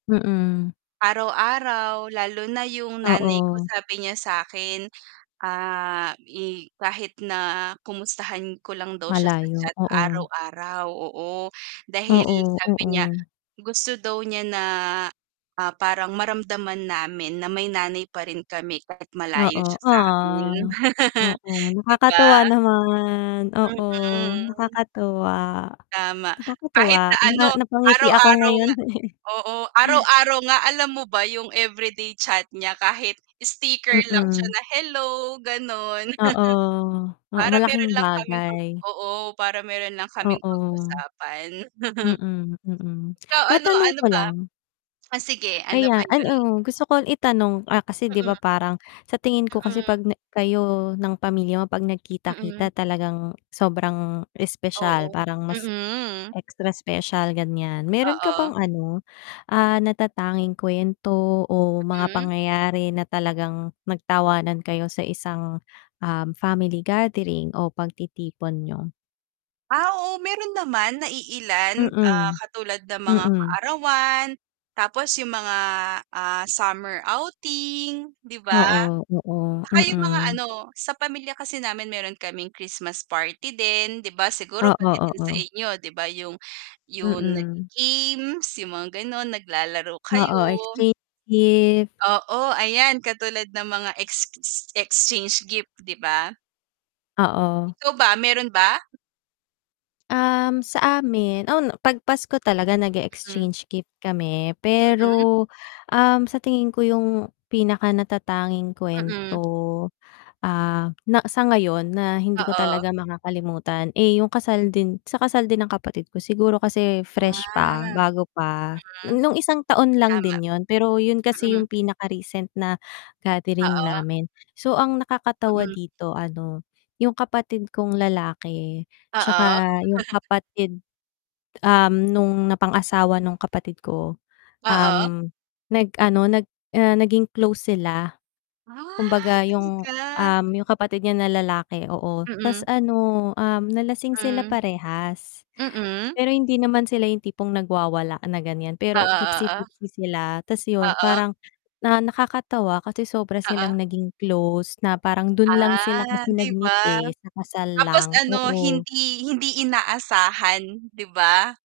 Mm. Araw-araw lalo na yung nanay ko Oo. sabi niya sa akin, ah, i kahit na kumustahan ko lang daw siya sa Malayo, chat oo. araw-araw, oo. Dahil Oo, sabi niya, oo. gusto daw niya na, ah, parang maramdaman namin na may nanay pa rin kami kahit Oo, malayo siya samin ah. Oo, 'di nakakatuwa ba? naman, oo Mhm. nakakatuwa. Tama, Nakakatuwa kahit na ano na-napangiti ako araw-araw ngayon nga eh. oo araw-araw nga alam mo ba yung everyday chat niya kahit sticker lang siya Mm. na, "hello," ganun. Oo, oo. Para Malaking meron lang kaming pag bagay. oo, para meron lang kaming Oo. pag-usapan. Mm, mm. Ikaw ano, Matanong ano ko ba. lang. Ah, sige ano ba Ayan, yun? ano, gusto ko itanong, ah, kasi 'di ba? Mm. Parang sa tingin ko kasi Mm. pag na kayo ng pamilya mo pag Mm. nagkita-kita talagang sobrang espesyal, Oo, parang mas mm. extra special ganyan. Meron ka Oo. bang ano, ah, natatanging kwento o mga Mhm. pangyayari na talagang nag tawanan kayo sa isang, ah, family gathering o pagtitipon niyo? Ah, oo meron naman na iilan, ah, Mm. katulad ng mga Mm. kaarawan tapos yung mga, ah, summer outing, 'di ba? Oo, oo, Tsaka yung mga mm. ano sa pamilya kasi namin meron kaming Christmas party din, 'di ba? Siguro Oo, pati din sa oo. inyo 'di ba? Yung, yung Mm. nagi-games, yung mga ganon naglalaro kayo. Oo, exchange gift Oo, ayan katulad ng mga ex ex exchange gift 'di ba? Oo. Ikaw ba? Meron ba? Um, sa amin on pag Pasko talaga Hmm. nag-e-exchange gift kami, Mhm. pero, um, sa tingin ko yung pinaka natatanging Mm. kuwento, ah, na sa ngayon na hindi ko Oo talaga makakalimutan, eh yung kasal din, sa kasal din ng kapatid ko. Siguro kasi fresh pa, Ah. bago pa, Hmm. nung isang taon lang Tama. din yun pero yun kasi Mm. yung pinaka-recent na gathering Oo. namin. So ang nakakatawa Mm. dito ano, yung kapatid kong lalaki Oo. tsaka yung kapatid, um, nung napangasawa nung kapatid ko. Oo. Um, nag-ano nag ah, naging close sila. Ah, Kumbaga yung, talaga. um, yung kapatid niya na lalaki oo, Mm. tas ano, um, nalasing sila Hmm. parehas, Mm. pero hindi naman sila yung tipong nagwawala na ganyan pero Oo, oo. tipsy-tipsy sila, tas yun Oo. parang na nakakatawa kasi sobra Oo. silang naging close, na parang dun lang sila Ah, kasi 'di nag-meet ba? eh, sa kasal Tapos lang, ano, oo. hindi, hindi inaasahan 'di ba?